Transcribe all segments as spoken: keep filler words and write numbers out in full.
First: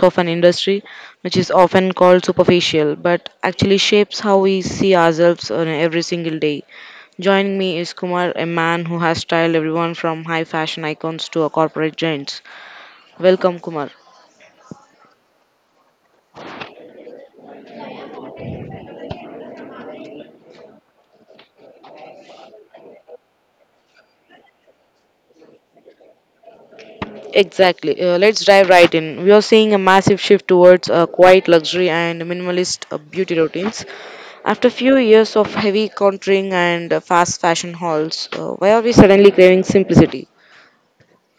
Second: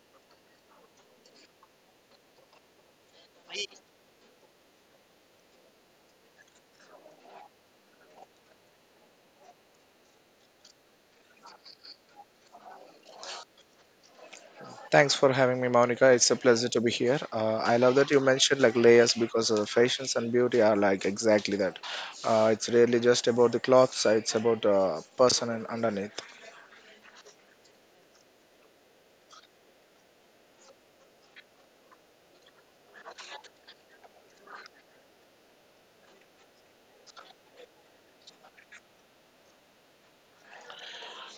of an industry which is often called superficial but actually shapes how we see ourselves on every single day. Joining me is Kumar, a man who has styled everyone from high fashion icons to a corporate giants. Welcome Kumar. Thanks for having me, Monica. It's a pleasure to be here. Uh, I love that you mentioned like layers because uh, fashions and beauty are like exactly that. Uh, it's really just about the clothes. uh, It's about uh, person and underneath. Exactly. Uh, let's dive right in. We are seeing a massive shift towards uh, quiet luxury and minimalist uh, beauty routines. After a few years of heavy contouring and uh, fast fashion hauls, uh, why are we suddenly craving simplicity?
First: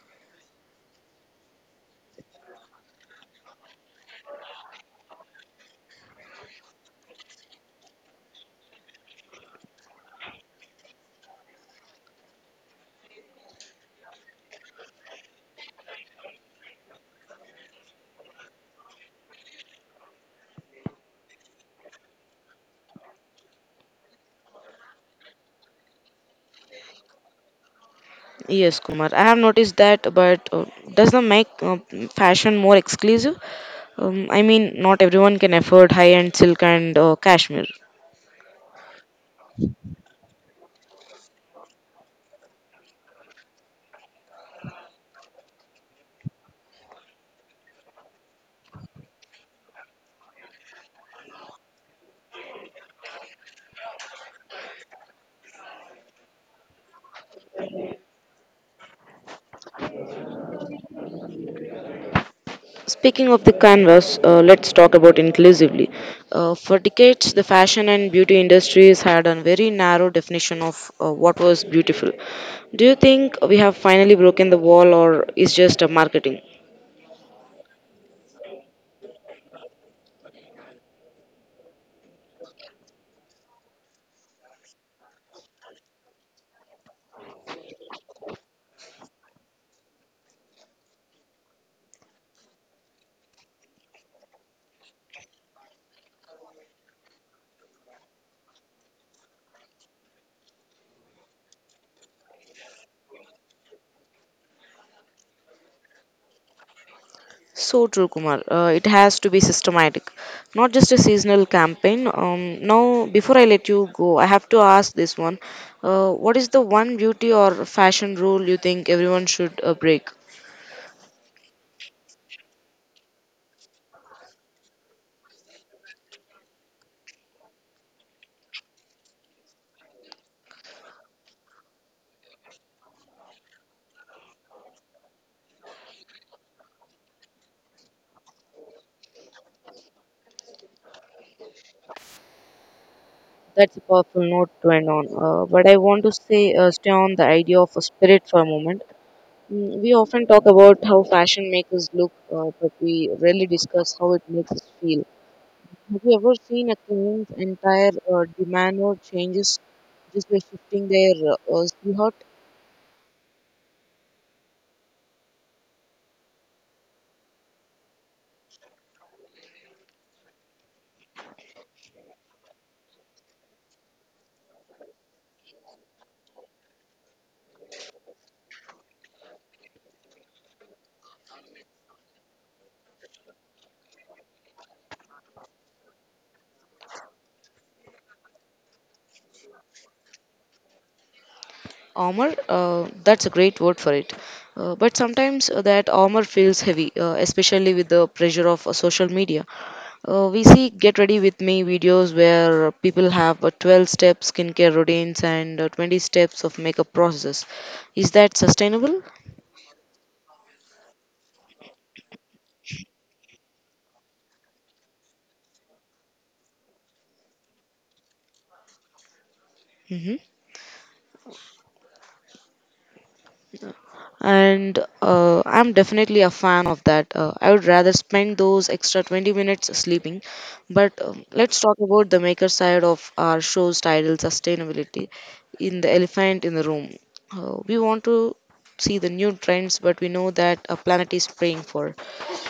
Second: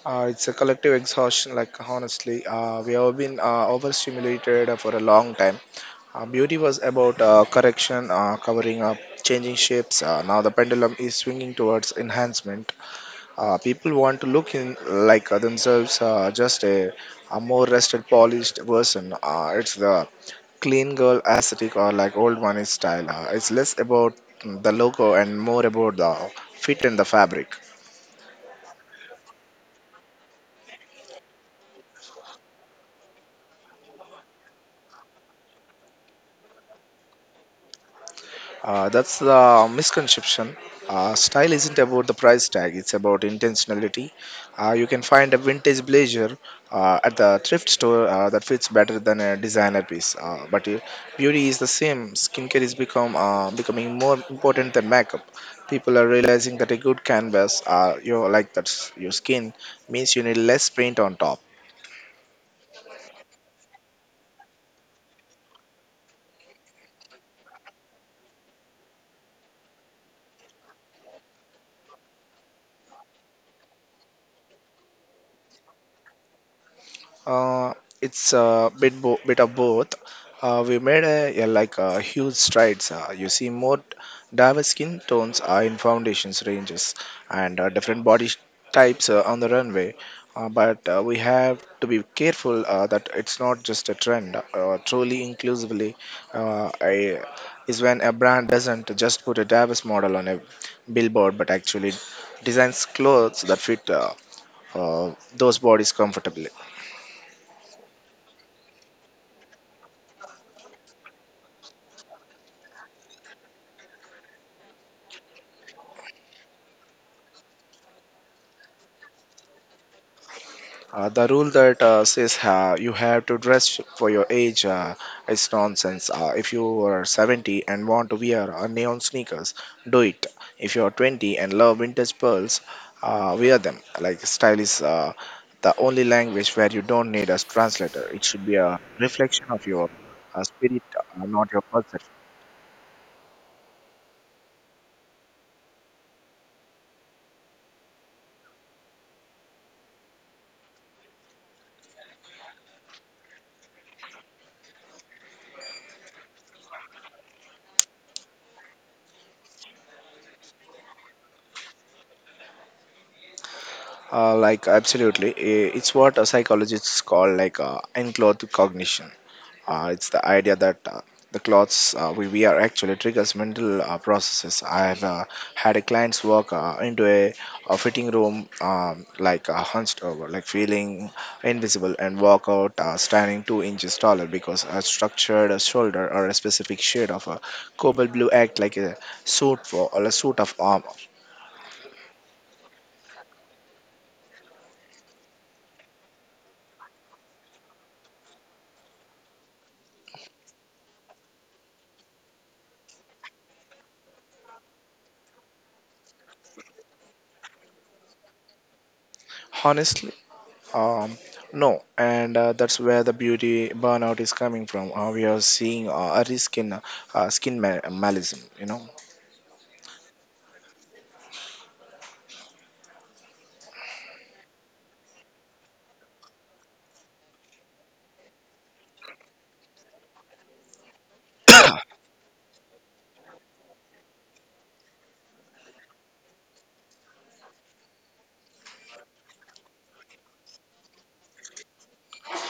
Uh, it's a collective exhaustion. Like honestly, uh, we have been uh, overstimulated uh, for a long time. Uh, beauty was about uh, correction, uh, covering up, changing shapes. Uh, now the pendulum is swinging towards enhancement. Uh, people want to look in like uh, themselves, uh, just a, a more rested, polished version. Uh, it's the clean girl aesthetic or like old money style. Uh, it's less about mm, the logo and more about the fit and the fabric. Yes, Kumar, I have noticed that, but uh, does that make uh, fashion more exclusive? Um, I mean, not everyone can afford high end silk and uh, cashmere. Uh, that's the misconception. Uh, style isn't about the price tag, it's about intentionality. Uh, you can find a vintage blazer uh, at the thrift store uh, that fits better than a designer piece. Uh, but uh, beauty is the same. Skincare is become uh, becoming more important than makeup. People are realizing that a good canvas, uh, you know, like that's your skin, means you need less paint on top. Speaking of the canvas, uh, let's talk about inclusively. Uh, for decades, the fashion and beauty industries had a very narrow definition of uh, what was beautiful. Do you think we have finally broken the wall, or is just a marketing? Uh, it's a bit bo- bit of both. Uh, we made a, yeah, like uh huge strides. Uh, you see more diverse skin tones are in foundations ranges and uh, different body sh- types uh, on the runway. Uh, but uh, we have to be careful uh, that it's not just a trend. Uh, truly inclusively uh, I, is when a brand doesn't just put a diverse model on a billboard, but actually designs clothes that fit uh, uh, those bodies comfortably. So true, Kumar. Uh, it has to be systematic, not just a seasonal campaign. Um, now, before I let you go, I have to ask this one: uh, What is the one beauty or fashion rule you think everyone should uh, break? Uh, the rule that uh, says uh, you have to dress for your age uh, is nonsense. Uh, if you are seventy and want to wear uh, neon sneakers, do it. If you are twenty and love vintage pearls, uh, wear them. Like style is uh, the only language where you don't need a translator. It should be a reflection of your uh, spirit, uh, not your perception. That's a powerful note to end on. Uh, but I want to say, uh, stay on the idea of a spirit for a moment. Mm, We often talk about how fashion makes us look, uh, but we rarely discuss how it makes us feel. Have you ever seen a queen's entire uh, demeanor changes just by shifting their uh, silhouette? Uh, like absolutely, I- it's what a psychologists call like uh, enclothed cognition. Uh, it's the idea that uh, the clothes uh, we wear actually triggers mental uh, processes. I have uh, had a client's walk uh, into a, a fitting room um, like uh, hunched over, like feeling invisible, and walk out uh, standing two inches taller because a structured shoulder or a specific shade of a cobalt blue act like a suit for or a suit of armor. Armor, uh, that's a great word for it, uh, but sometimes uh, that armor feels heavy, uh, especially with the pressure of uh, social media. Uh, we see get ready with me videos where people have uh, twelve step skincare routines and uh, twenty steps of makeup process. Is that sustainable? Honestly, Um, no, and uh, that's where the beauty burnout is coming from. Uh, we are seeing uh, a risk in uh, uh, skin ma- malism. You know, Hmm and uh, I'm definitely a fan of that. Uh, i would rather spend those extra twenty minutes sleeping, but um, let's talk about the maker side of our show's title, sustainability, in the elephant in the room. Uh, we want to see the new trends, but we know that a planet is praying for.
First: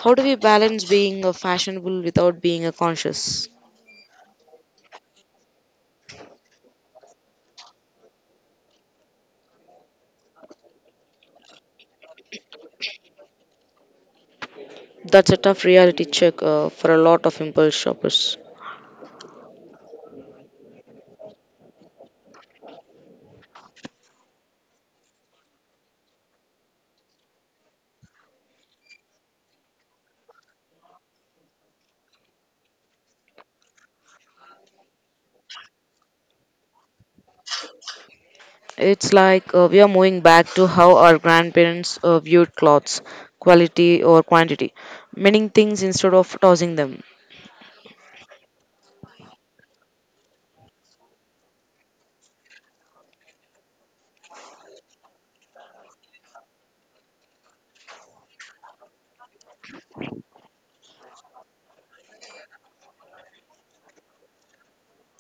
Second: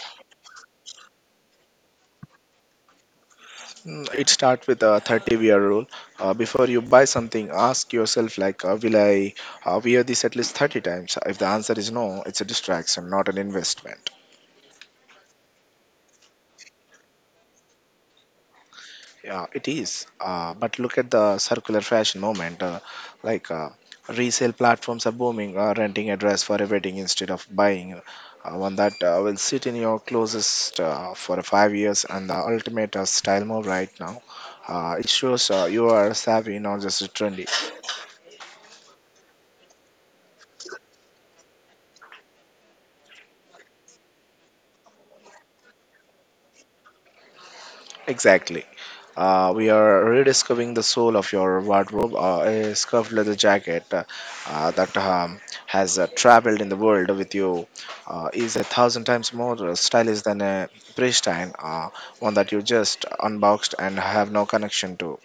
How do we balance being uh, fashionable without being a conscious? Mm, it starts with a thirty-year rule. Uh, before you buy something, ask yourself, like, uh, will I uh, wear this at least thirty times? If the answer is no, it's a distraction, not an investment. That's a tough reality check uh, for a lot of impulse shoppers. Yeah, it is. Uh, but look at the circular fashion moment. Uh, like uh, Resale platforms are booming. Uh, renting a dress for a wedding instead of buying uh, one that uh, will sit in your closest uh, for five years. And the ultimate uh, style move right now. Uh, it shows uh, you are savvy, not just trendy. It's like uh, we are moving back to how our grandparents uh, viewed clothes, quality or quantity, mending things instead of tossing them. Exactly. Uh, we are rediscovering the soul of your wardrobe, uh, a scuffed leather jacket uh, uh, that um, has uh, traveled in the world with you uh, is a thousand times more stylish than a pristine uh, one that you just unboxed and have no connection to.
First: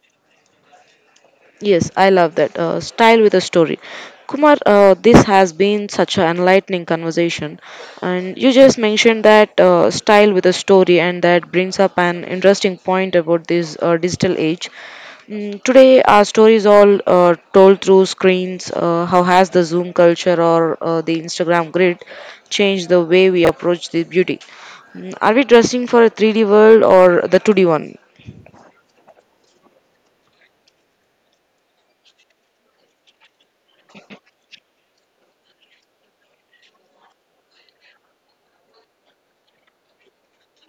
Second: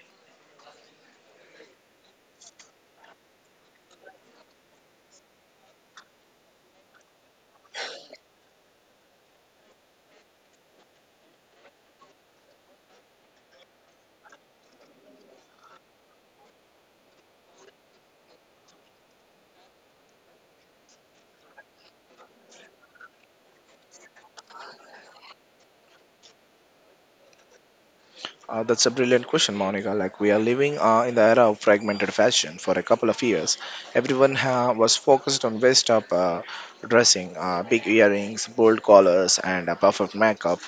Yes, I love that. Uh, style with a story. Kumar, uh, this has been such an enlightening conversation. And you just mentioned that uh, style with a story, and that brings up an interesting point about this uh, digital age. Mm, today, our stories all uh, told through screens. Uh, how has the Zoom culture or uh, the Instagram grid changed the way we approach the beauty? Mm, Are we dressing for a three D world or the two D one? Uh, that's a brilliant question, Monica. Like we are living uh, in the era of fragmented fashion. For a couple of years, everyone uh, was focused on waist-up uh, dressing, uh, big earrings, bold collars, and uh, perfect makeup,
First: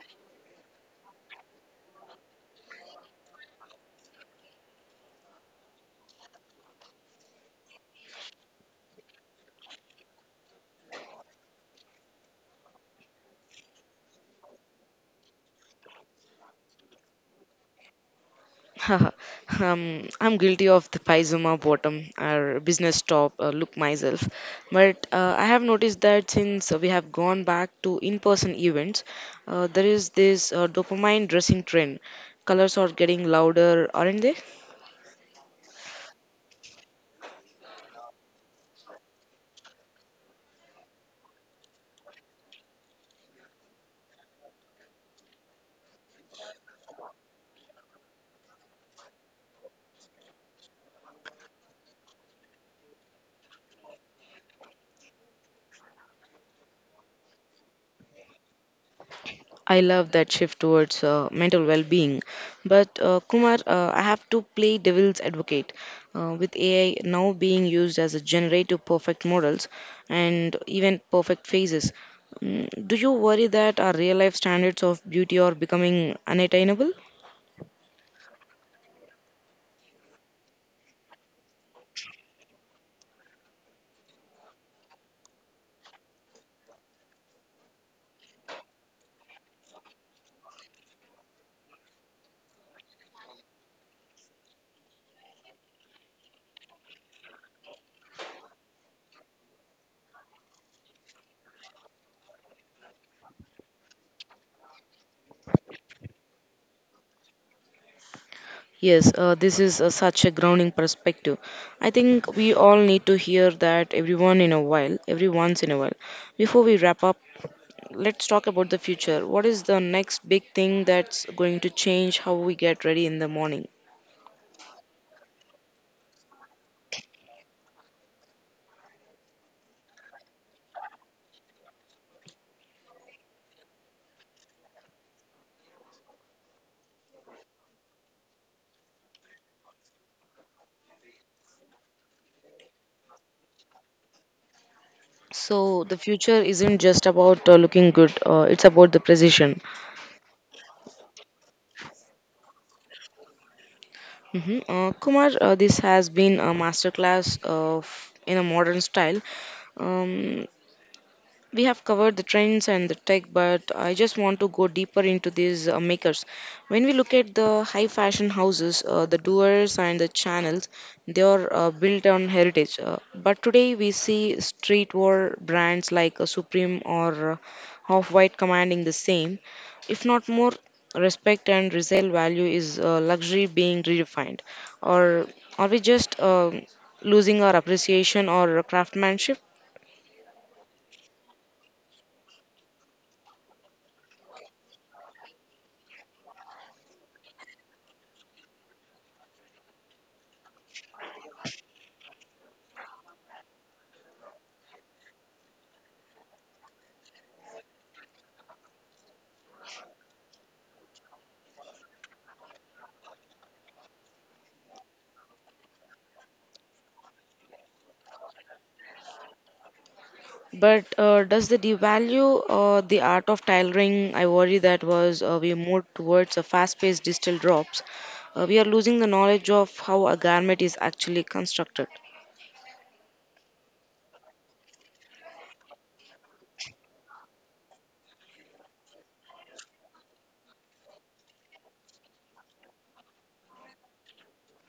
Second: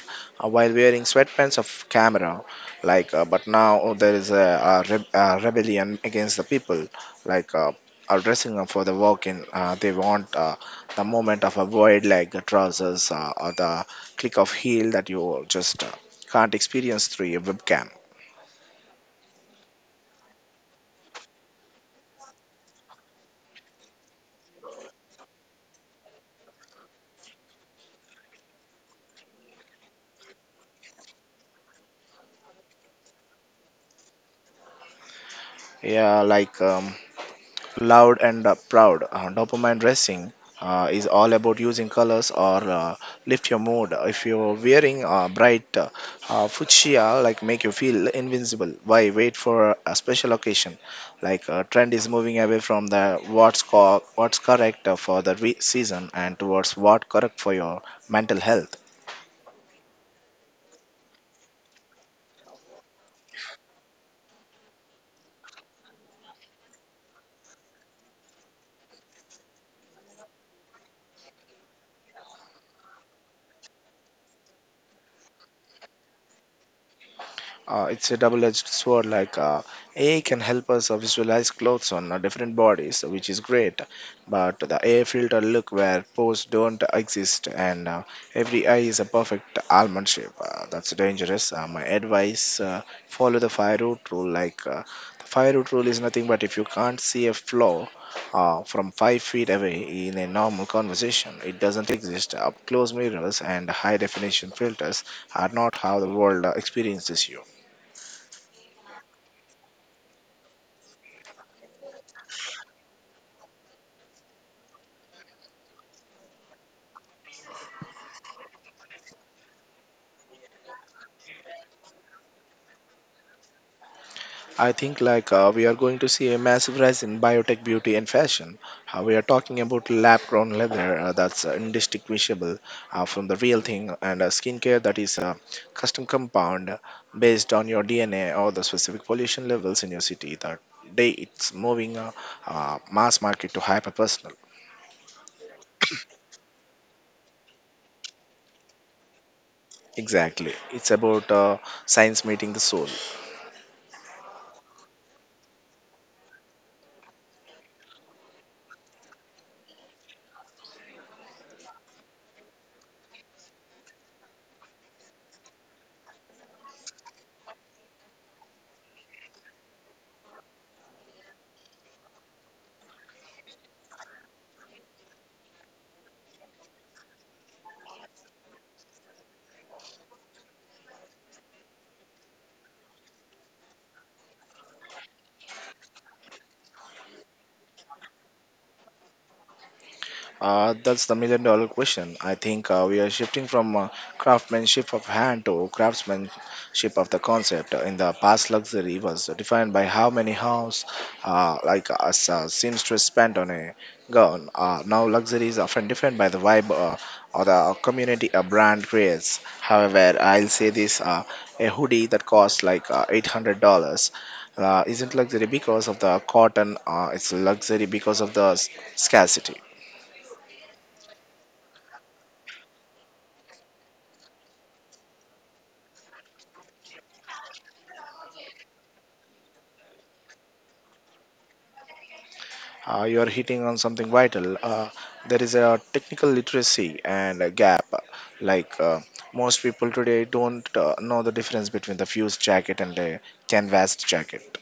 uh, while wearing sweatpants of camera. Like, uh, but now oh, there is a, a, re- a rebellion against the people. Like. Uh, are dressing up for the walk-in. Uh, they want uh, the moment of a wide leg trousers uh, or the click of heel that you just uh, can't experience through a webcam. um, I'm guilty of the Paizuma bottom or business top uh, look myself. But uh, I have noticed that since we have gone back to in person events, uh, there is this uh, dopamine dressing trend. Colors are getting louder, aren't they? Yeah, like um, Loud and uh, Proud, uh, dopamine dressing. Uh, is all about using colors or uh, lift your mood. If you're wearing uh, bright uh, uh, fuchsia, like make you feel invincible. Why wait for a special occasion? Like uh, trend is moving away from the what's co- what's correct uh, for the re- season and towards what correct for your mental health. I love that shift towards uh, mental well-being. But uh, Kumar, uh, I have to play devil's advocate. Uh, with A I now being used as a generator of perfect models and even perfect faces, mm, do you worry that our real-life standards of beauty are becoming unattainable? Uh, it's a double-edged sword. Like uh, A I can help us uh, visualize clothes on uh, different bodies, which is great. But the A I filter look where pores don't exist, and uh, every eye is a perfect almond shape. Uh, that's dangerous. Uh, my advice: uh, follow the fire root rule. Like uh, the fire root rule is nothing but if you can't see a flaw uh, from five feet away in a normal conversation, it doesn't exist. Up close mirrors and high definition filters are not how the world uh, experiences you. Yes, uh, this is uh, such a grounding perspective. I think we all need to hear that everyone in a while, every once in a while. Before we wrap up, let's talk about the future. What is the next big thing that's going to change how we get ready in the morning? I think like uh, we are going to see a massive rise in biotech beauty and fashion. Uh, we are talking about lab-grown leather uh, that's uh, indistinguishable uh, from the real thing, and uh, skincare that is a custom compound based on your D N A or the specific pollution levels in your city. That day it's moving uh, uh, mass market to hyper personal. So, the future isn't just about uh, looking good, uh, it's about the precision. Exactly, it's about uh, science meeting the soul. hmm Uh, Kumar, uh, this has been a masterclass of in a modern style. Um, We have covered the trends and the tech, but I just want to go deeper into these uh, makers. When we look at the high fashion houses, uh, the doers and the channels, they are uh, built on heritage. Uh, but today we see streetwear brands like uh, Supreme or uh, Off White commanding the same, if not more respect and resale value. Is uh, luxury being redefined or are we just um losing our appreciation or craftsmanship? Uh, that's the million dollar question. I think uh, we are shifting from uh, craftsmanship of hand to craftsmanship of the concept. In the past, luxury was defined by how many hours, uh, like a seamstress spent on a gown. Uh, now, luxury is often defined by the vibe uh, or the community a brand creates. However, I'll say this: uh, a hoodie that costs like uh, eight hundred dollars. Uh, isn't luxury because of the cotton, uh, it's luxury because of the s- scarcity. But uh, does the devalue uh, the art of tailoring? I worry that was uh, we move towards a fast-paced digital drops. Uh, we are losing the knowledge of how a garment is actually constructed. Uh, you are hitting on something vital. Uh, there is a technical literacy and a gap. Like uh, Most people today don't uh, know the difference between the fused jacket and a canvas jacket.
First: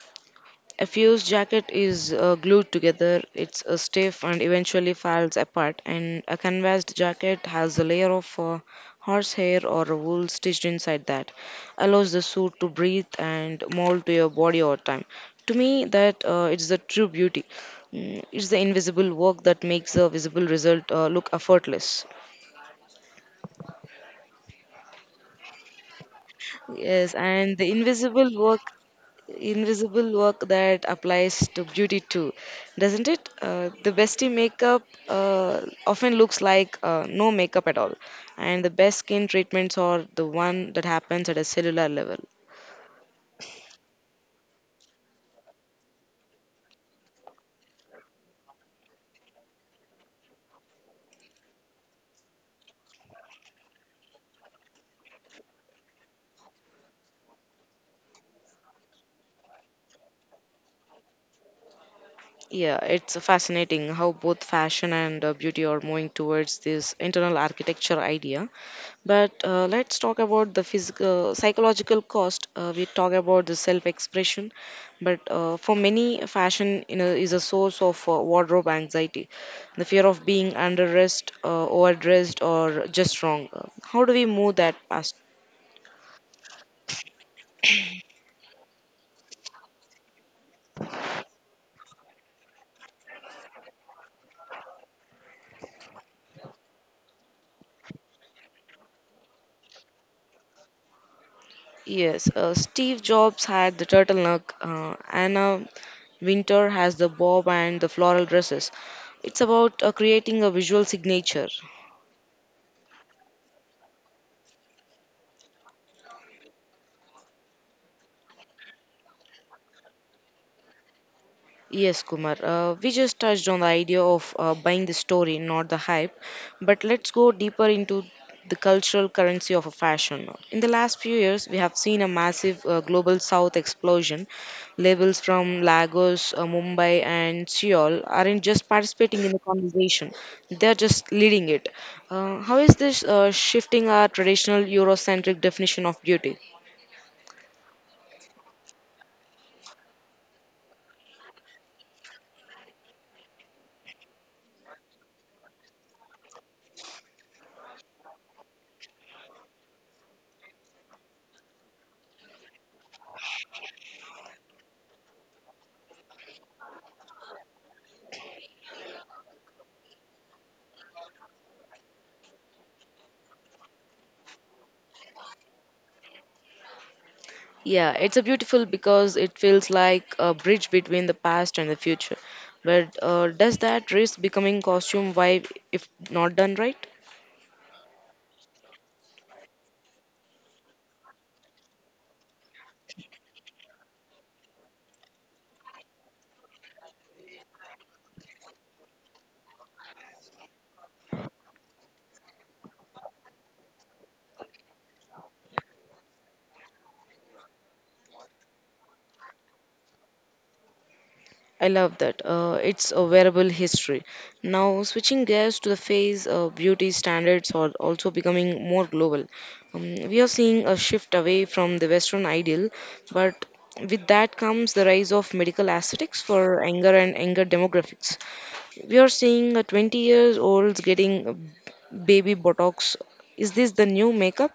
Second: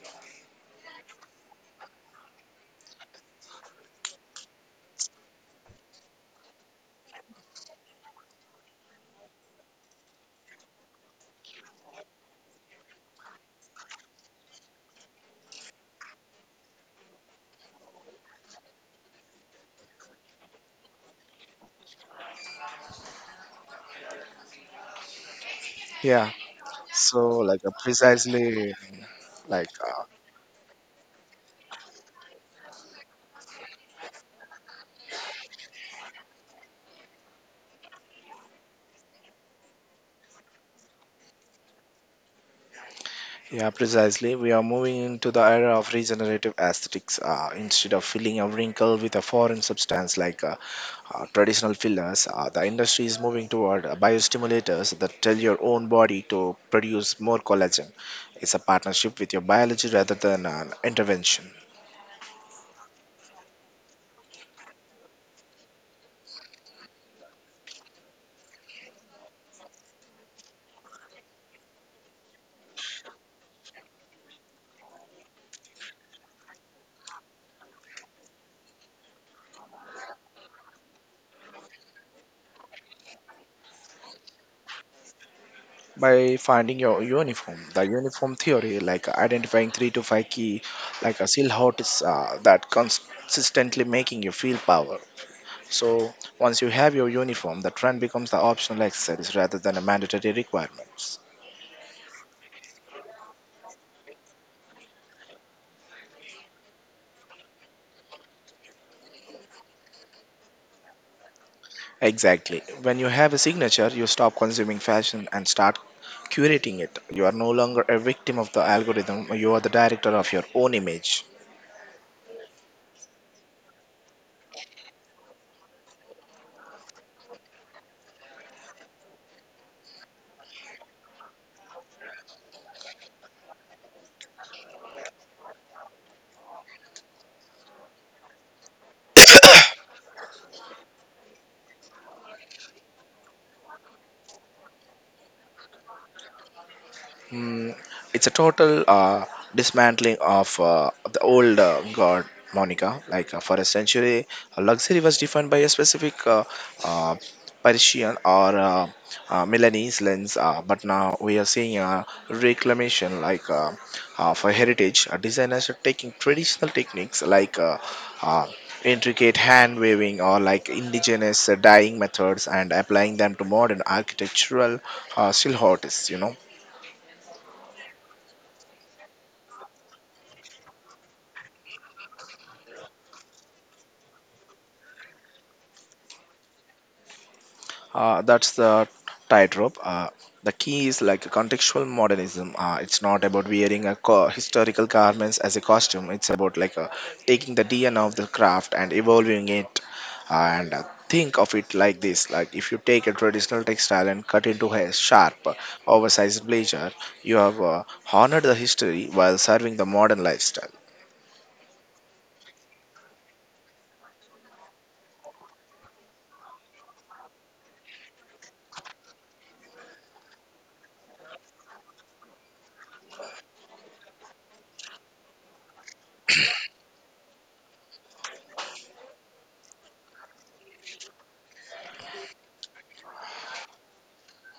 A fused jacket is uh, glued together, it's uh, stiff and eventually falls apart, and a canvased jacket has a layer of uh, horsehair or wool stitched inside that allows the suit to breathe and mold to your body over time. To me, that uh, it's the true beauty. Mm, It's the invisible work that makes the visible result uh, look effortless. Yeah. So Yes, and like uh, the invisible work, Precisely. like uh, invisible work that applies to beauty too, doesn't it? Uh, the bestie makeup uh, often looks like uh, no makeup at all, and the best skin treatments are the one that happens at a cellular level. yeah Precisely, we are moving into the era of regenerative aesthetics. Uh, instead of filling a wrinkle with a foreign substance like uh, uh, traditional fillers, uh, the industry is moving toward uh, biostimulators that tell your own body to produce more collagen. It's a partnership with your biology rather than an intervention. Yeah, it's fascinating how both fashion and uh, beauty are moving towards this internal architecture idea. But uh, let's talk about the physical, psychological cost. Uh, we talk about the self-expression, but uh, for many, fashion you know, is a source of uh, wardrobe anxiety, the fear of being underdressed, uh, overdressed, or just wrong. Uh, how do we move that past? By finding your uniform, the uniform theory, like identifying three to five key, like a seal hots uh, that consistently making you feel power. So once you have your uniform, the trend becomes the optional exercise rather than a mandatory requirement. Yes, uh, Steve Jobs had the turtleneck, uh, Anna Winter has the bob and the floral dresses. It's about uh, creating a visual signature. Exactly. When you have a signature, you stop consuming fashion and start curating it. You are no longer a victim of the algorithm, you are the director of your own image. Yes, Kumar. Uh, we just touched on the idea of uh, buying the story, not the hype. But let's go deeper into the cultural currency of a fashion. In the last few years, we have seen a massive uh, global South explosion. Labels from Lagos, uh, Mumbai, and Seoul aren't just participating in the conversation; they're just leading it. Uh, how is this uh, shifting our traditional Eurocentric definition of beauty? Mm, it's a total uh, dismantling of uh, the old uh, god, Monica. Like uh, for a century, uh, luxury was defined by a specific uh, uh, Parisian or uh, uh, Milanese lens, uh, but now we are seeing a reclamation like uh, uh, for heritage. Uh, designers are taking traditional techniques like uh, uh, intricate hand weaving or like indigenous uh, dyeing methods and applying them to modern architectural uh, silhouettes, you know. Yeah, it's a beautiful because it feels like a bridge between the past and the future. But uh, does that risk becoming costume vibe if not done right? Uh, that's the tightrope. Uh, the key is like contextual modernism. Uh, it's not about wearing a co- historical garments as a costume. It's about like uh, taking the D N A of the craft and evolving it. And uh, Think of it like this: like if you take a traditional textile and cut into a sharp, oversized blazer, you have uh, honored the history while serving the modern lifestyle. I love that. Uh, it's a wearable history. Now, switching gears to the phase, uh, beauty standards are also becoming more global. Um, we are seeing a shift away from the Western ideal, but with that comes the rise of medical aesthetics for younger and younger demographics. We are seeing a twenty years olds getting uh, baby botox. Is this the new makeup?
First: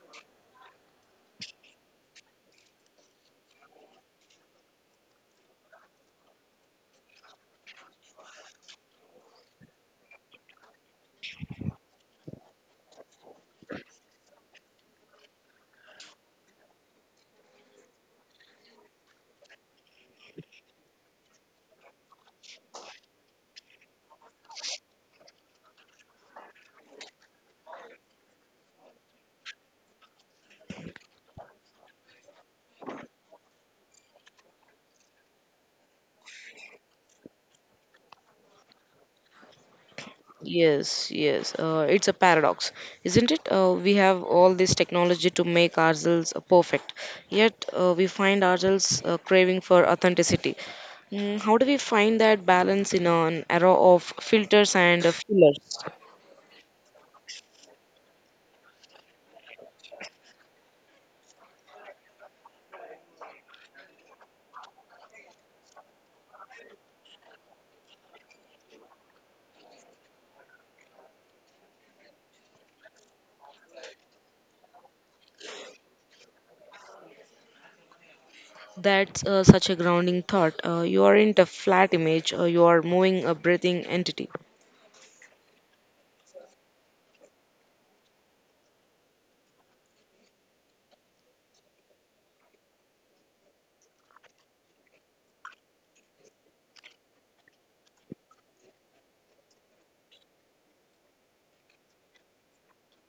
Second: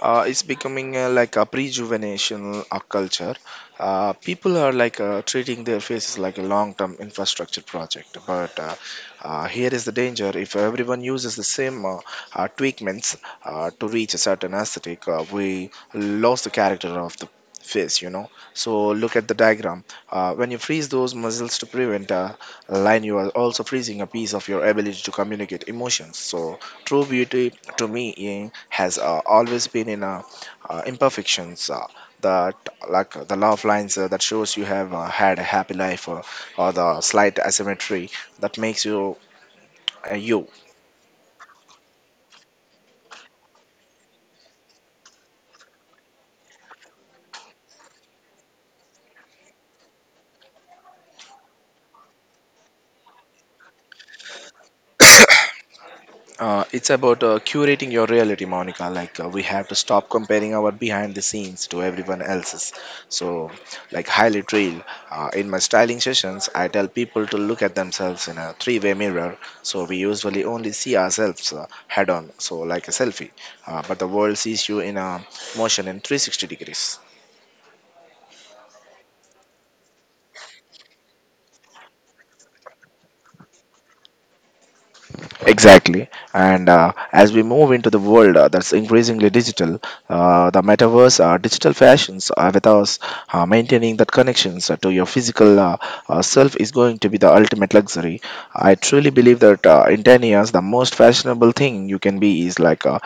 uh, It's becoming uh, like a rejuvenation uh, culture. Uh, people are like uh, treating their faces like a long-term infrastructure project. But uh, uh, here is the danger: if everyone uses the same uh, uh, treatments uh, to reach a certain aesthetic, uh, we lost the character of the face, you know. So look at the diagram, uh, when you freeze those muscles to prevent uh, a line, you are also freezing a piece of your ability to communicate emotions. So true beauty to me eh, has uh, always been in uh, uh, imperfections uh, that like uh, the love lines uh, that shows you have uh, had a happy life, uh, or the slight asymmetry that makes you uh, you. Yes, yes. Uh, it's a paradox, isn't it? Uh, we have all this technology to make ourselves uh, perfect, yet uh, we find ourselves uh, craving for authenticity. Mm, how do we find that balance in an era of filters and uh, fillers? Uh, it's about uh, curating your reality, Monica. Like uh, we have to stop comparing our behind the scenes to everyone else's. So, like highlight trail. Uh, in my styling sessions, I tell people to look at themselves in a three-way mirror. So we usually only see ourselves uh, head-on. So like a selfie, uh, but the world sees you in a motion in three sixty degrees. That's uh, such a grounding thought. Uh, you aren't a flat image, uh, you are moving a breathing entity. Exactly. And uh, as we move into the world uh, that's increasingly digital, uh, the metaverse, uh, digital fashions, uh, with us uh, maintaining that connections uh, to your physical uh, uh, self is going to be the ultimate luxury. I truly believe that uh, in ten years, the most fashionable thing you can be is like uh,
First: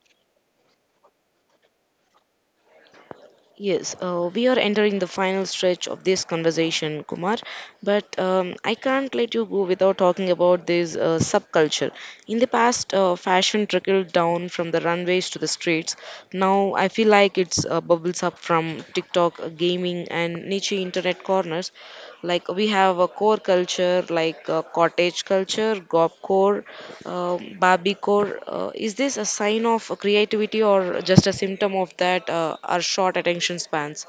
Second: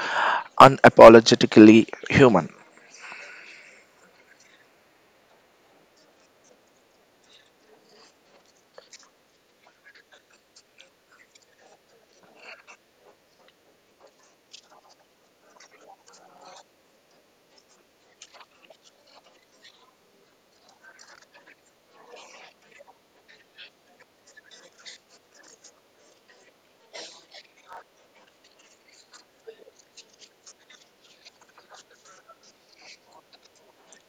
unapologetically human. Yes, uh, we are entering the final stretch of this conversation, Kumar. But um, I can't let you go without talking about this uh, subculture. In the past, uh, fashion trickled down from the runways to the streets. Now I feel like it's uh, bubbles up from TikTok, uh, gaming, and niche internet corners. Like we have a core culture, like uh, cottage culture, gob core, uh, Barbie core. Uh, is this a sign of creativity or just a symptom of that uh, our short attention spans?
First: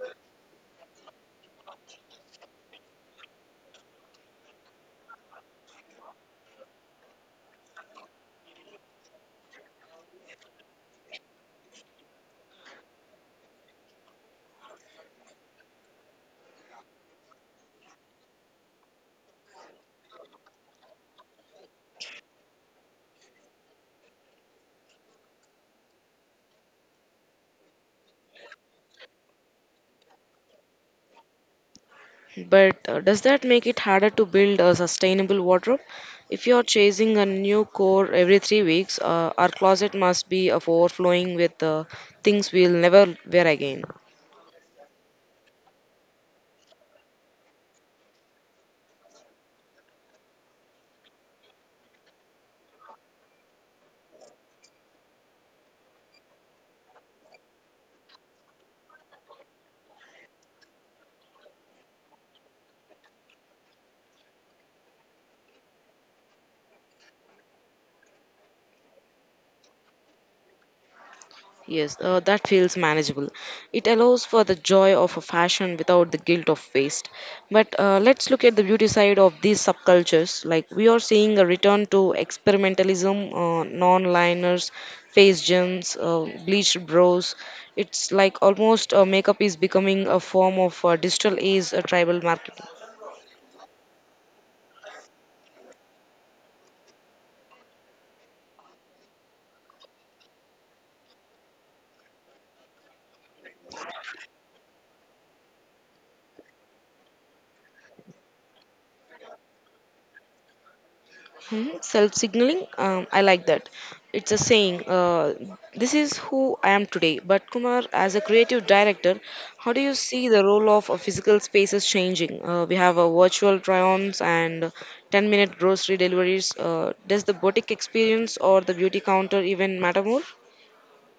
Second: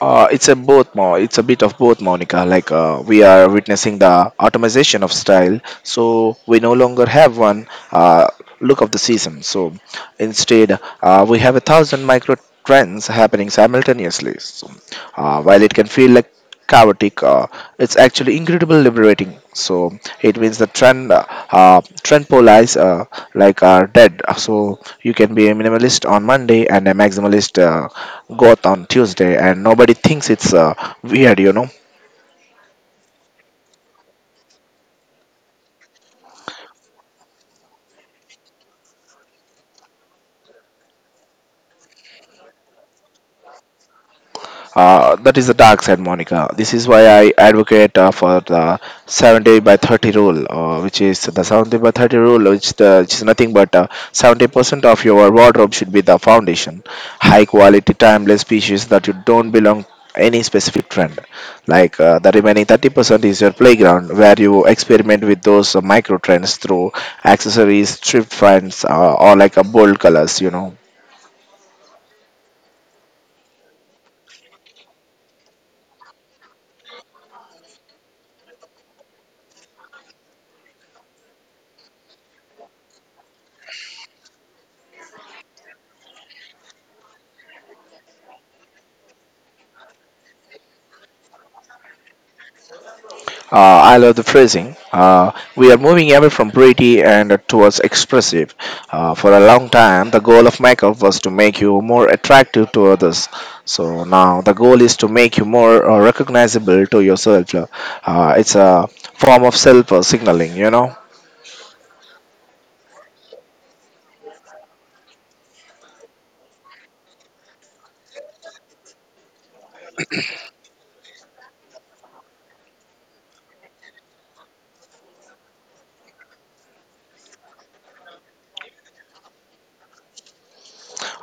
Uh, it's a both mo it's a bit of both, Monica. Like uh, we are witnessing the automation of style, so we no longer have one uh, look of the season. So instead, uh, we have a thousand micro trends happening simultaneously. So, uh, while it can feel like chaotic, uh, it's actually incredibly liberating. So it means the trend, uh, uh, trend polarize uh, like are dead. So you can be a minimalist on Monday and a maximalist uh, goth on Tuesday, and nobody thinks it's uh, weird, you know. But uh, does that make it harder to build a sustainable wardrobe? If you're chasing a new core every three weeks, uh, our closet must be of overflowing with uh, things we'll never wear again. Uh, that is the dark side, Monica. This is why I advocate uh, for the seventy by thirty rule, uh, which is the seventy by thirty rule, which, the, which is nothing but uh, seventy percent of your wardrobe should be the foundation. High quality, timeless pieces that you don't belong any specific trend. Like uh, the remaining thirty percent is your playground where you experiment with those uh, micro trends through accessories, thrift finds, uh, or like a bold colors, you know. Yes, uh, that feels manageable. It allows for the joy of a fashion without the guilt of waste. But uh, let's look at the beauty side of these subcultures. Like we are seeing a return to experimentalism, uh, non-liners, face gems, uh, bleached brows. It's like almost uh, makeup is becoming a form of uh, digital age uh, tribal marketing. Uh, I love the phrasing. Uh, we are moving away from pretty and towards expressive. Uh, for a long time, the goal of makeup was to make you more attractive to others. So now the goal is to make you more uh, recognizable to yourself. Uh, it's a form of self uh, signaling, you know. Hmm. Self signaling, um, I like that. It's a saying, uh, this is who I am today. But Kumar, as a creative director, how do you see the role of uh, physical spaces changing? Uh, we have uh, virtual try-ons and ten minute grocery deliveries. Uh, does the boutique experience or the beauty counter even matter more?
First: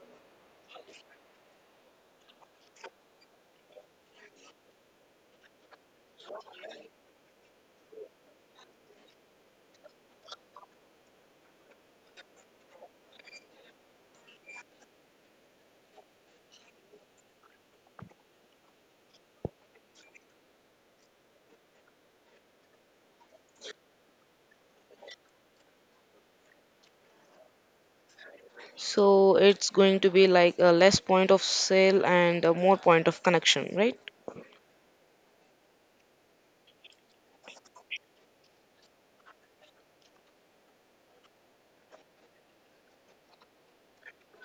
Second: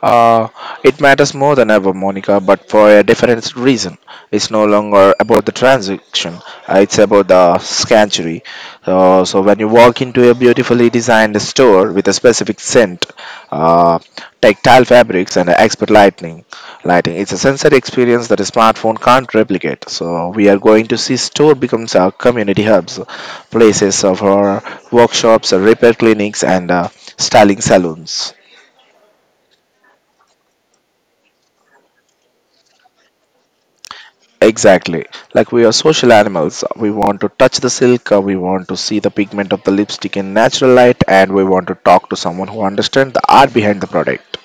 Uh, it matters more than ever, Monica, but for a different reason. It's no longer about the transaction, uh, it's about the sanctuary. Uh, so, when you walk into a beautifully designed store with a specific scent, uh, tactile fabrics, and expert lighting, lighting, it's a sensory experience that a smartphone can't replicate. So, we are going to see store becomes our community hubs, places of our workshops, repair clinics, and uh, styling salons. So it's going to be like a less point of sale and a more point of connection, right? Exactly. Like we are social animals. We want to touch the silk, uh, we want to see the pigment of the lipstick in natural light, and we want to talk to someone who understands the art behind the product.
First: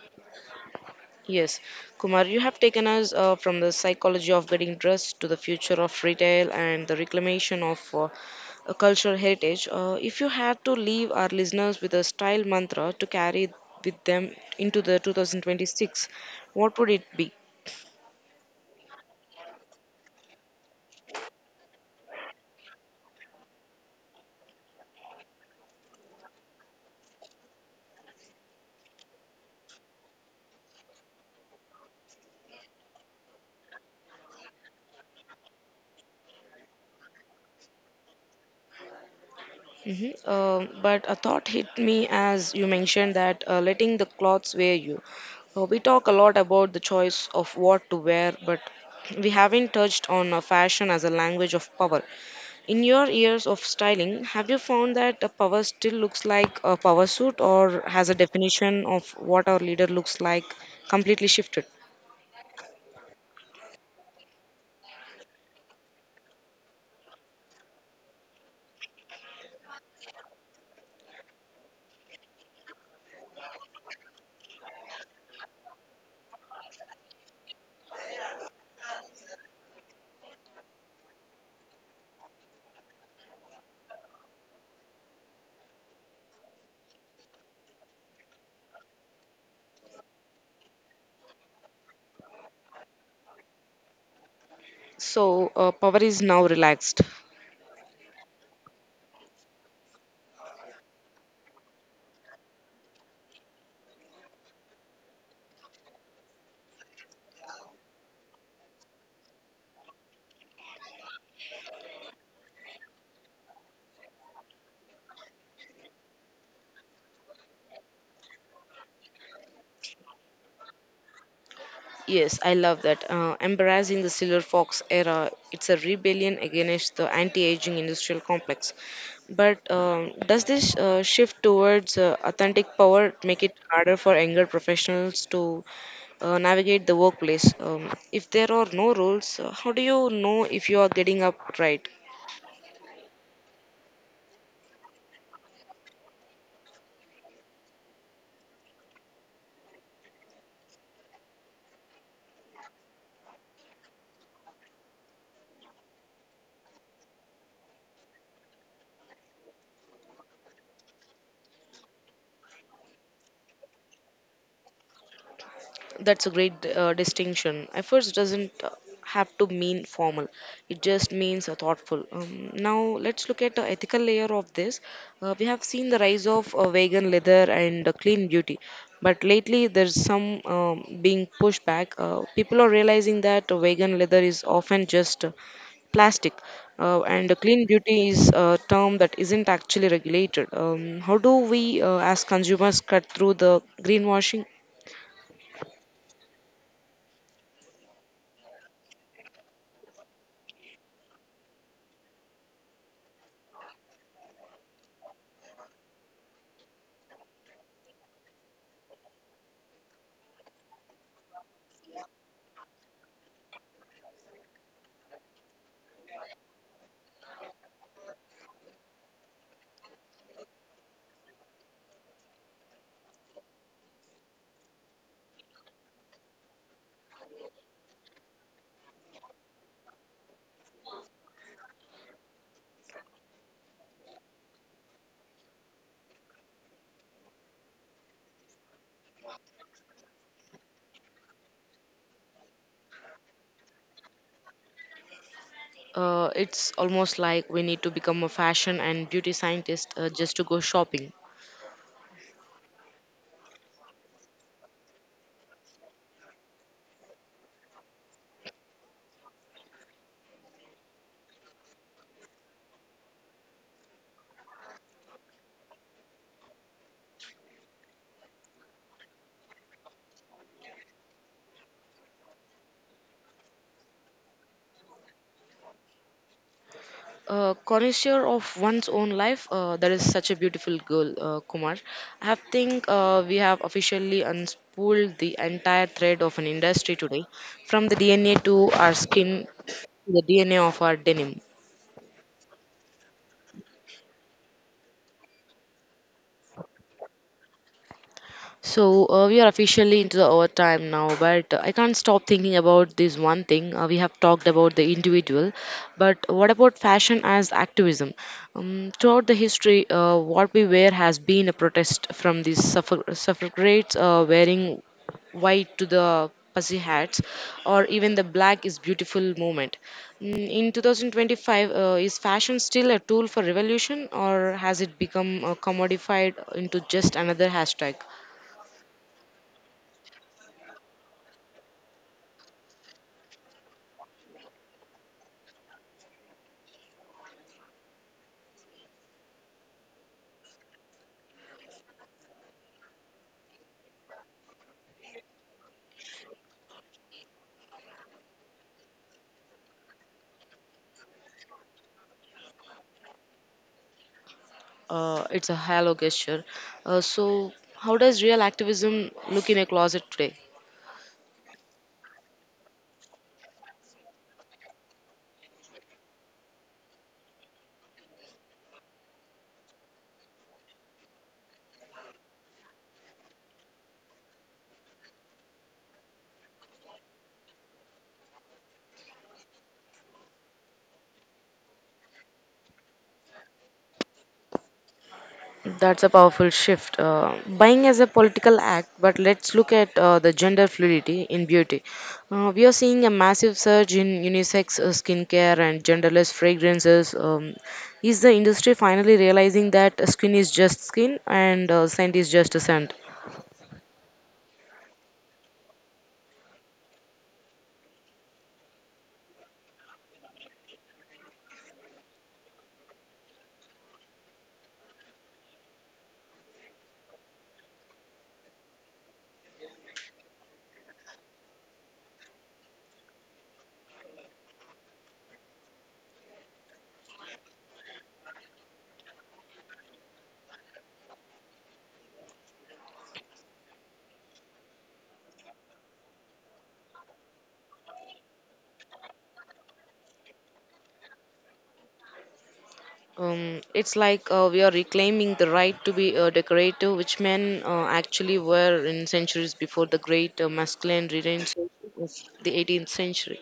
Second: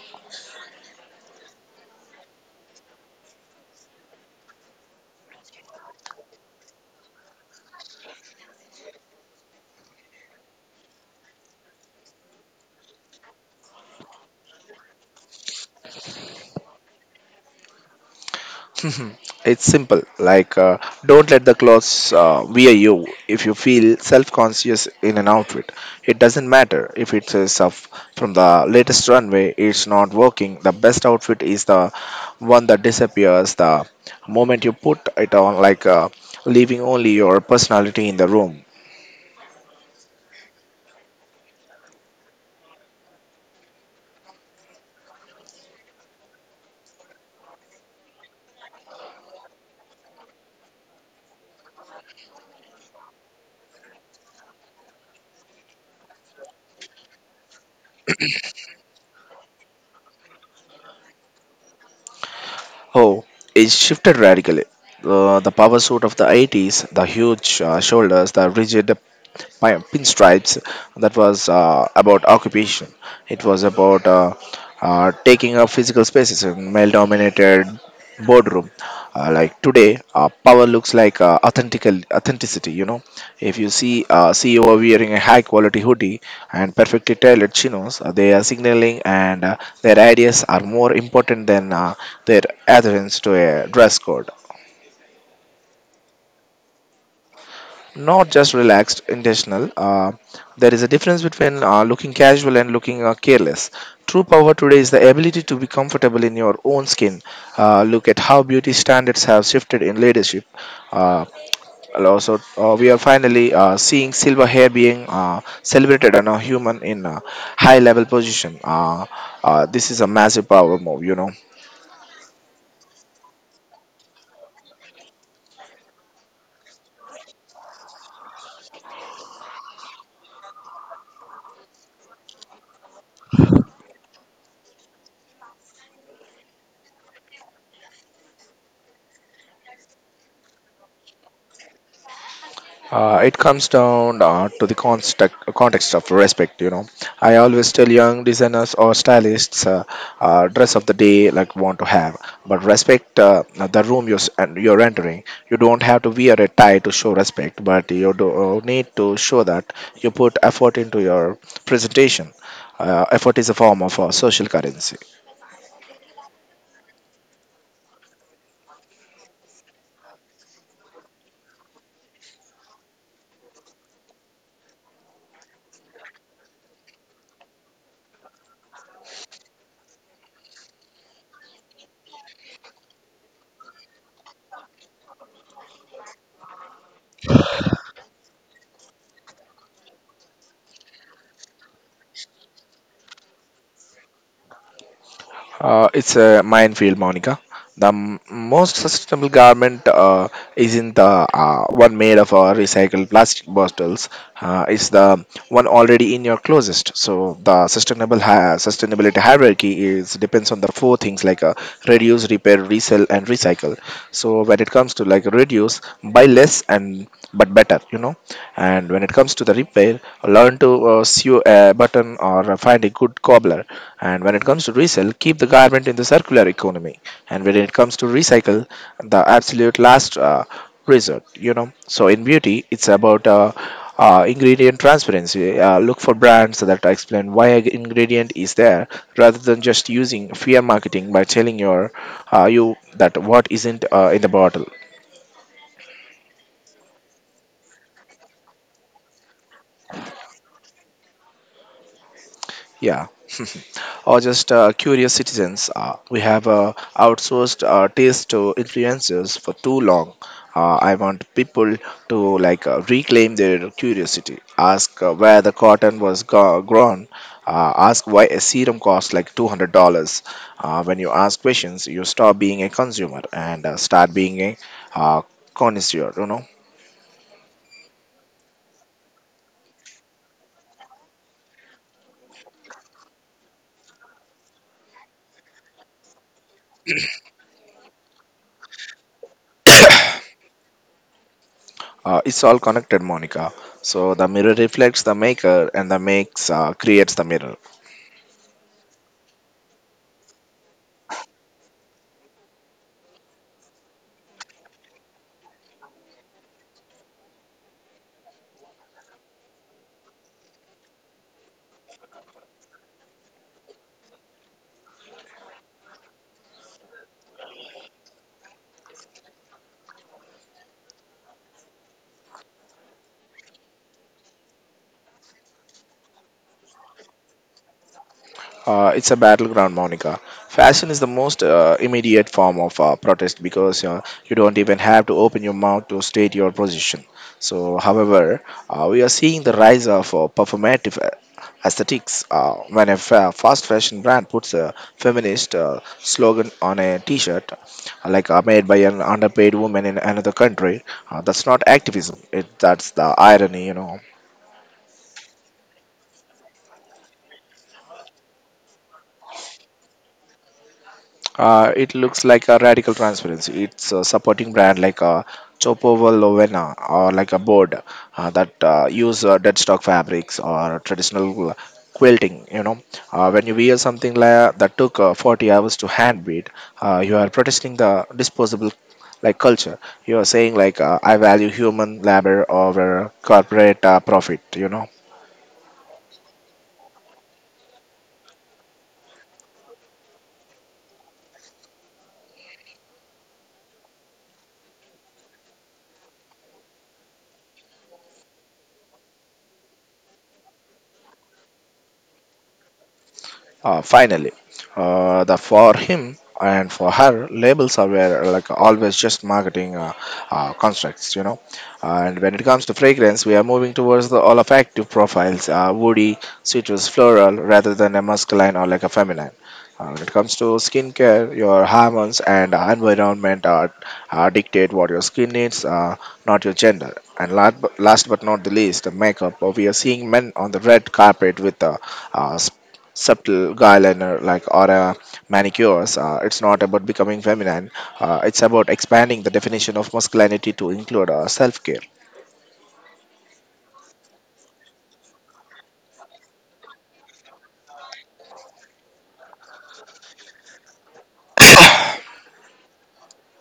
Yes, Kumar, you have taken us uh, from the psychology of getting dressed to the future of retail and the reclamation of uh, a cultural heritage. Uh, if you had to leave our listeners with a style mantra to carry with them into the two thousand twenty-six, what would it be? It's simple. Like, uh, don't let the clothes uh, wear you. If you feel self-conscious in an outfit, it doesn't matter if it is of from the latest runway. It's not working. The best outfit is the one that disappears the moment you put it on. Like, uh, leaving only your personality in the room. Hmm Um but a thought hit me as you mentioned that uh, letting the clothes wear you. Uh, we talk a lot about the choice of what to wear, but we haven't touched on uh, fashion as a language of power. In your years of styling, have you found that a power still looks like a power suit or has a definition of what our leader looks like completely shifted? Oh, it shifted radically. Uh, the power suit of the eighties, the huge uh, shoulders, the rigid my pinstripes, that was uh, about occupation. It was about uh, uh, taking up physical spaces in male dominated boardroom. Uh, like today, uh, power looks like uh, authentical authenticity, you know. If you see uh, ceo wearing a high quality hoodie and perfectly tailored chinos, uh, they are signaling and uh, their ideas are more important than uh, their adherence to a dress code. So, uh, power is now relaxed. Not just relaxed, intentional. Uh, there is a difference between uh, looking casual and looking uh, careless. True power today is the ability to be comfortable in your own skin. Uh, look at how beauty standards have shifted in leadership. Uh, and also uh, we are finally uh, seeing silver hair being uh, celebrated and a human in a high level position. Uh, uh, this is a massive power move, you know. Yes, I love that. Uh, embracing the Silver Fox era, it's a rebellion against the anti-aging industrial complex. But um, does this uh, shift towards uh, authentic power make it harder for younger professionals to uh, navigate the workplace? Um, if there are no rules, uh, how do you know if you are getting up right? Uh, it comes down uh, to the context, context of respect, you know. I always tell young designers or stylists, uh, uh, dress of the day like want to have, but respect uh, the room you're, s- and you're entering. You don't have to wear a tie to show respect, but you do uh, need to show that you put effort into your presentation. Uh, effort is a form of uh, social currency. That's a great uh, distinction. Efforts doesn't uh, have to mean formal. It just means uh, thoughtful. Um, now let's look at the ethical layer of this. Uh, we have seen the rise of uh, vegan leather and uh, clean beauty, but lately there's some um, being pushed back. Uh, people are realizing that uh, vegan leather is often just uh, plastic, uh, and uh, clean beauty is a term that isn't actually regulated. Um, how do we, uh, as consumers, cut through the greenwashing? Uh, it's a minefield, Monica. The m- most sustainable garment uh, isn't the uh, one made of uh, recycled plastic bottles. Uh, it's the one already in your closest. So the sustainable hi- sustainability hierarchy is depends on the four things, like uh, reduce, repair, resell, and recycle. So when it comes to like reduce, buy less and but better, you know. And when it comes to the repair, learn to uh, sew a button or find a good cobbler. And when it comes to resell, keep the garment in the circular economy. And when it comes to recycle, the absolute last uh, resort, you know. So in beauty it's about uh, uh, ingredient transparency. Uh, look for brands that explain why an ingredient is there rather than just using fear marketing by telling your uh, you that what isn't uh, in the bottle. Uh, it's almost like we need to become a fashion and beauty scientist uh, just to go shopping. Yeah, or just uh, curious citizens. Uh, we have uh, outsourced uh, taste to influencers for too long. Uh, I want people to like uh, reclaim their curiosity. Ask uh, where the cotton was go- grown. Uh, ask why a serum costs like two hundred dollars. Uh, when you ask questions, you stop being a consumer and uh, start being a uh, connoisseur. You know, Uh, connoisseur of one's own life, uh, that is such a beautiful girl, uh, Kumar. I think uh, we have officially unspooled the entire thread of an industry today, from the D N A to our skin to the D N A of our denim. uh, it's all connected, Monica. So the mirror reflects the maker, and the makes uh, creates the mirror. So uh, we are officially into the overtime now, but I can't stop thinking about this one thing. Uh, we have talked about the individual, but what about fashion as activism? Um, throughout the history, uh, what we wear has been a protest from these suffra- suffragettes uh, wearing white to the pussy hats, or even the black is beautiful movement. Mm, in twenty twenty-five, uh, is fashion still a tool for revolution or has it become uh, commodified into just another hashtag? Uh, it's a battleground, Monica. Fashion is the most uh, immediate form of uh, protest because uh, you don't even have to open your mouth to state your position. So, however, uh, we are seeing the rise of uh, performative a- aesthetics. Uh, when a fa- fast fashion brand puts a feminist uh, slogan on a t-shirt, like uh, made by an underpaid woman in another country. Uh, that's not activism. It that's the irony, you know. Uh, it's a halo gesture. Uh, so, how does real activism look in a closet today? Uh, it looks like a radical transparency. It's a supporting brand like a Chopovo Lovena or like a board, uh, that uh, use uh, deadstock fabrics or traditional uh, quilting. You know, uh, when you wear something like that took uh, forty hours to hand beat, uh, you are protesting the disposable like culture. You are saying like uh, I value human labor over corporate uh, profit. You know. That's a powerful shift. Uh, buying as a political act, but let's look at uh, the gender fluidity in beauty. Uh, we are seeing a massive surge in unisex uh, skincare and genderless fragrances. Um, is the industry finally realizing that skin is just skin and uh, scent is just a scent? Uh, finally, uh, the for him and for her labels are were like always just marketing uh, uh, constructs, you know. And when it comes to fragrance, we are moving towards the olfactive profiles, uh, woody, citrus, floral, rather than a masculine or like a feminine. Uh, when it comes to skincare, your hormones and uh, environment are, are dictate what your skin needs, uh, not your gender. And last but, last but not the least, the makeup. Uh, We are seeing men on the red carpet with uh, uh, subtle eyeliner like or a manicures. Uh, it's not about becoming feminine. Uh, it's about expanding the definition of masculinity to include uh, self-care. Um, it's like uh, we are reclaiming the right to be uh, decorative, which men uh, actually were in centuries before the great uh, masculine renaissance of the eighteenth century.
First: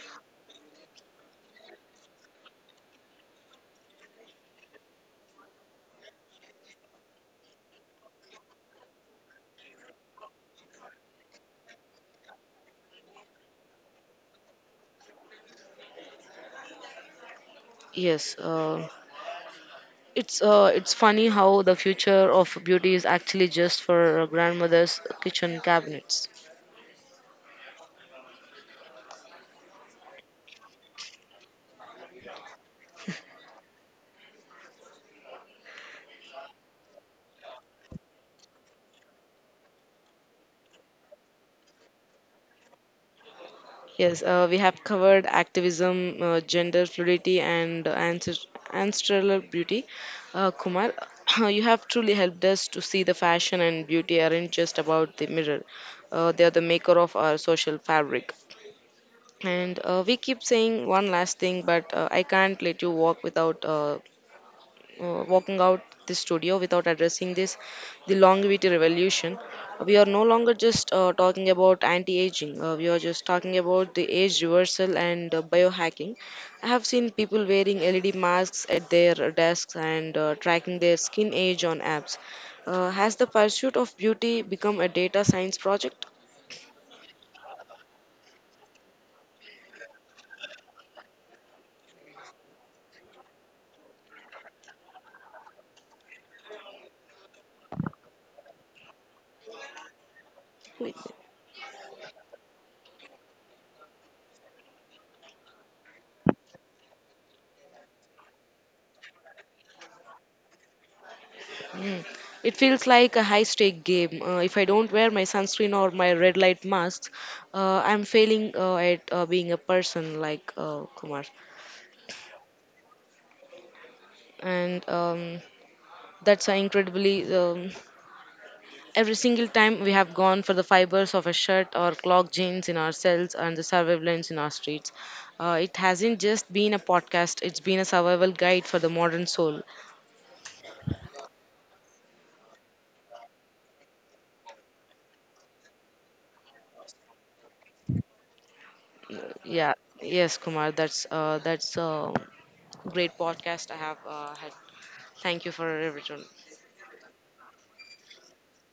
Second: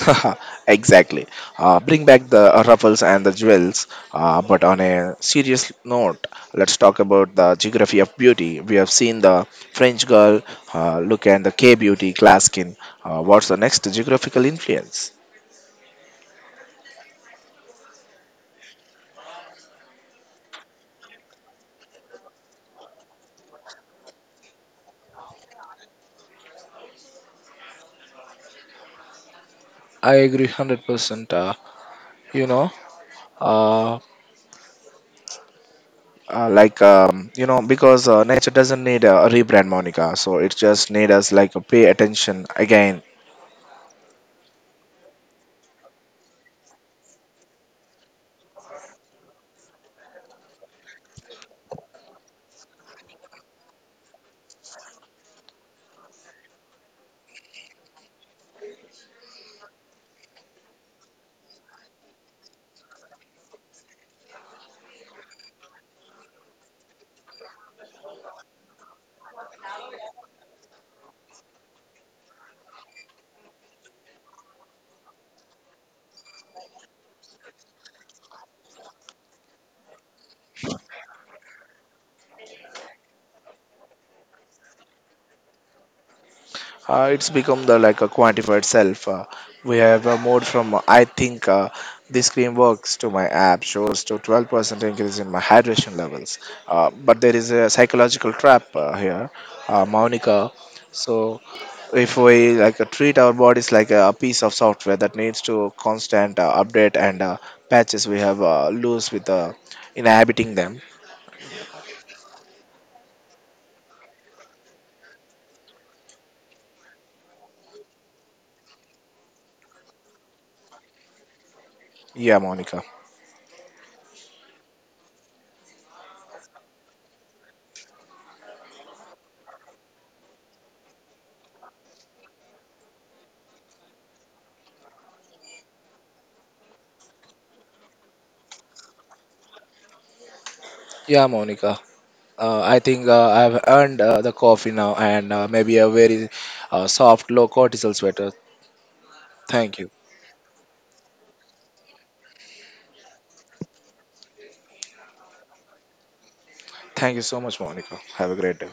Exactly. Uh, bring back the uh, ruffles and the jewels. Uh, but on a serious note, let's talk about the geography of beauty. We have seen the french girl uh, look and the k beauty glass skin. Uh, what's the next geographical influence? Yes, uh, it's uh, it's funny how the future of beauty is actually just for uh, grandmother's kitchen cabinets. I agree one hundred percent. Uh, you know, uh, uh, like um, you know Because uh, nature doesn't need a rebrand, Monica, so it just need us like a pay attention again. Yes, uh, we have covered activism, uh, gender fluidity, and uh, ancest- ancestral beauty. Uh, Kumar, you have truly helped us to see the fashion and beauty aren't just about the mirror, uh, they are the maker of our social fabric. And uh, we keep saying one last thing, but uh, I can't let you walk without uh, uh, walking out the studio without addressing this, the longevity revolution. We are no longer just uh, talking about anti-aging, uh, we are just talking about the age reversal and uh, biohacking. I have seen people wearing led masks at their desks and uh, tracking their skin age on apps. Uh, has the pursuit of beauty become a data science project? Uh, it's become the like a quantified self. Uh, we have uh, moved from uh, I think uh, this cream works to my app shows to twelve percent increase in my hydration levels. Uh, but there is a psychological trap uh, here, uh, Monica. So if we like uh, treat our bodies like a piece of software that needs to constant uh, update and uh, patches, we have uh, lose with uh, inhabiting them. It feels like a high stake game. Uh, if I don't wear my sunscreen or my red light masks, uh, I'm failing uh, at uh, being a person like uh, Kumar. Yeah, Monica. And um, that's uh, incredibly. Um, every single time we have gone for the fibers of a shirt or clog jeans in our cells and the surveillance in our streets. Uh, it hasn't just been a podcast, it's been a survival guide for the modern soul. Yeah, Monica. Uh, I think uh, I've earned uh, the coffee now and uh, maybe a very uh, soft, low cortisol sweater. Yeah, Thank you. yes, Kumar, that's uh, that's a great podcast I have uh, had. Thank you for everything. Thank you so much, Monica. Have a great day.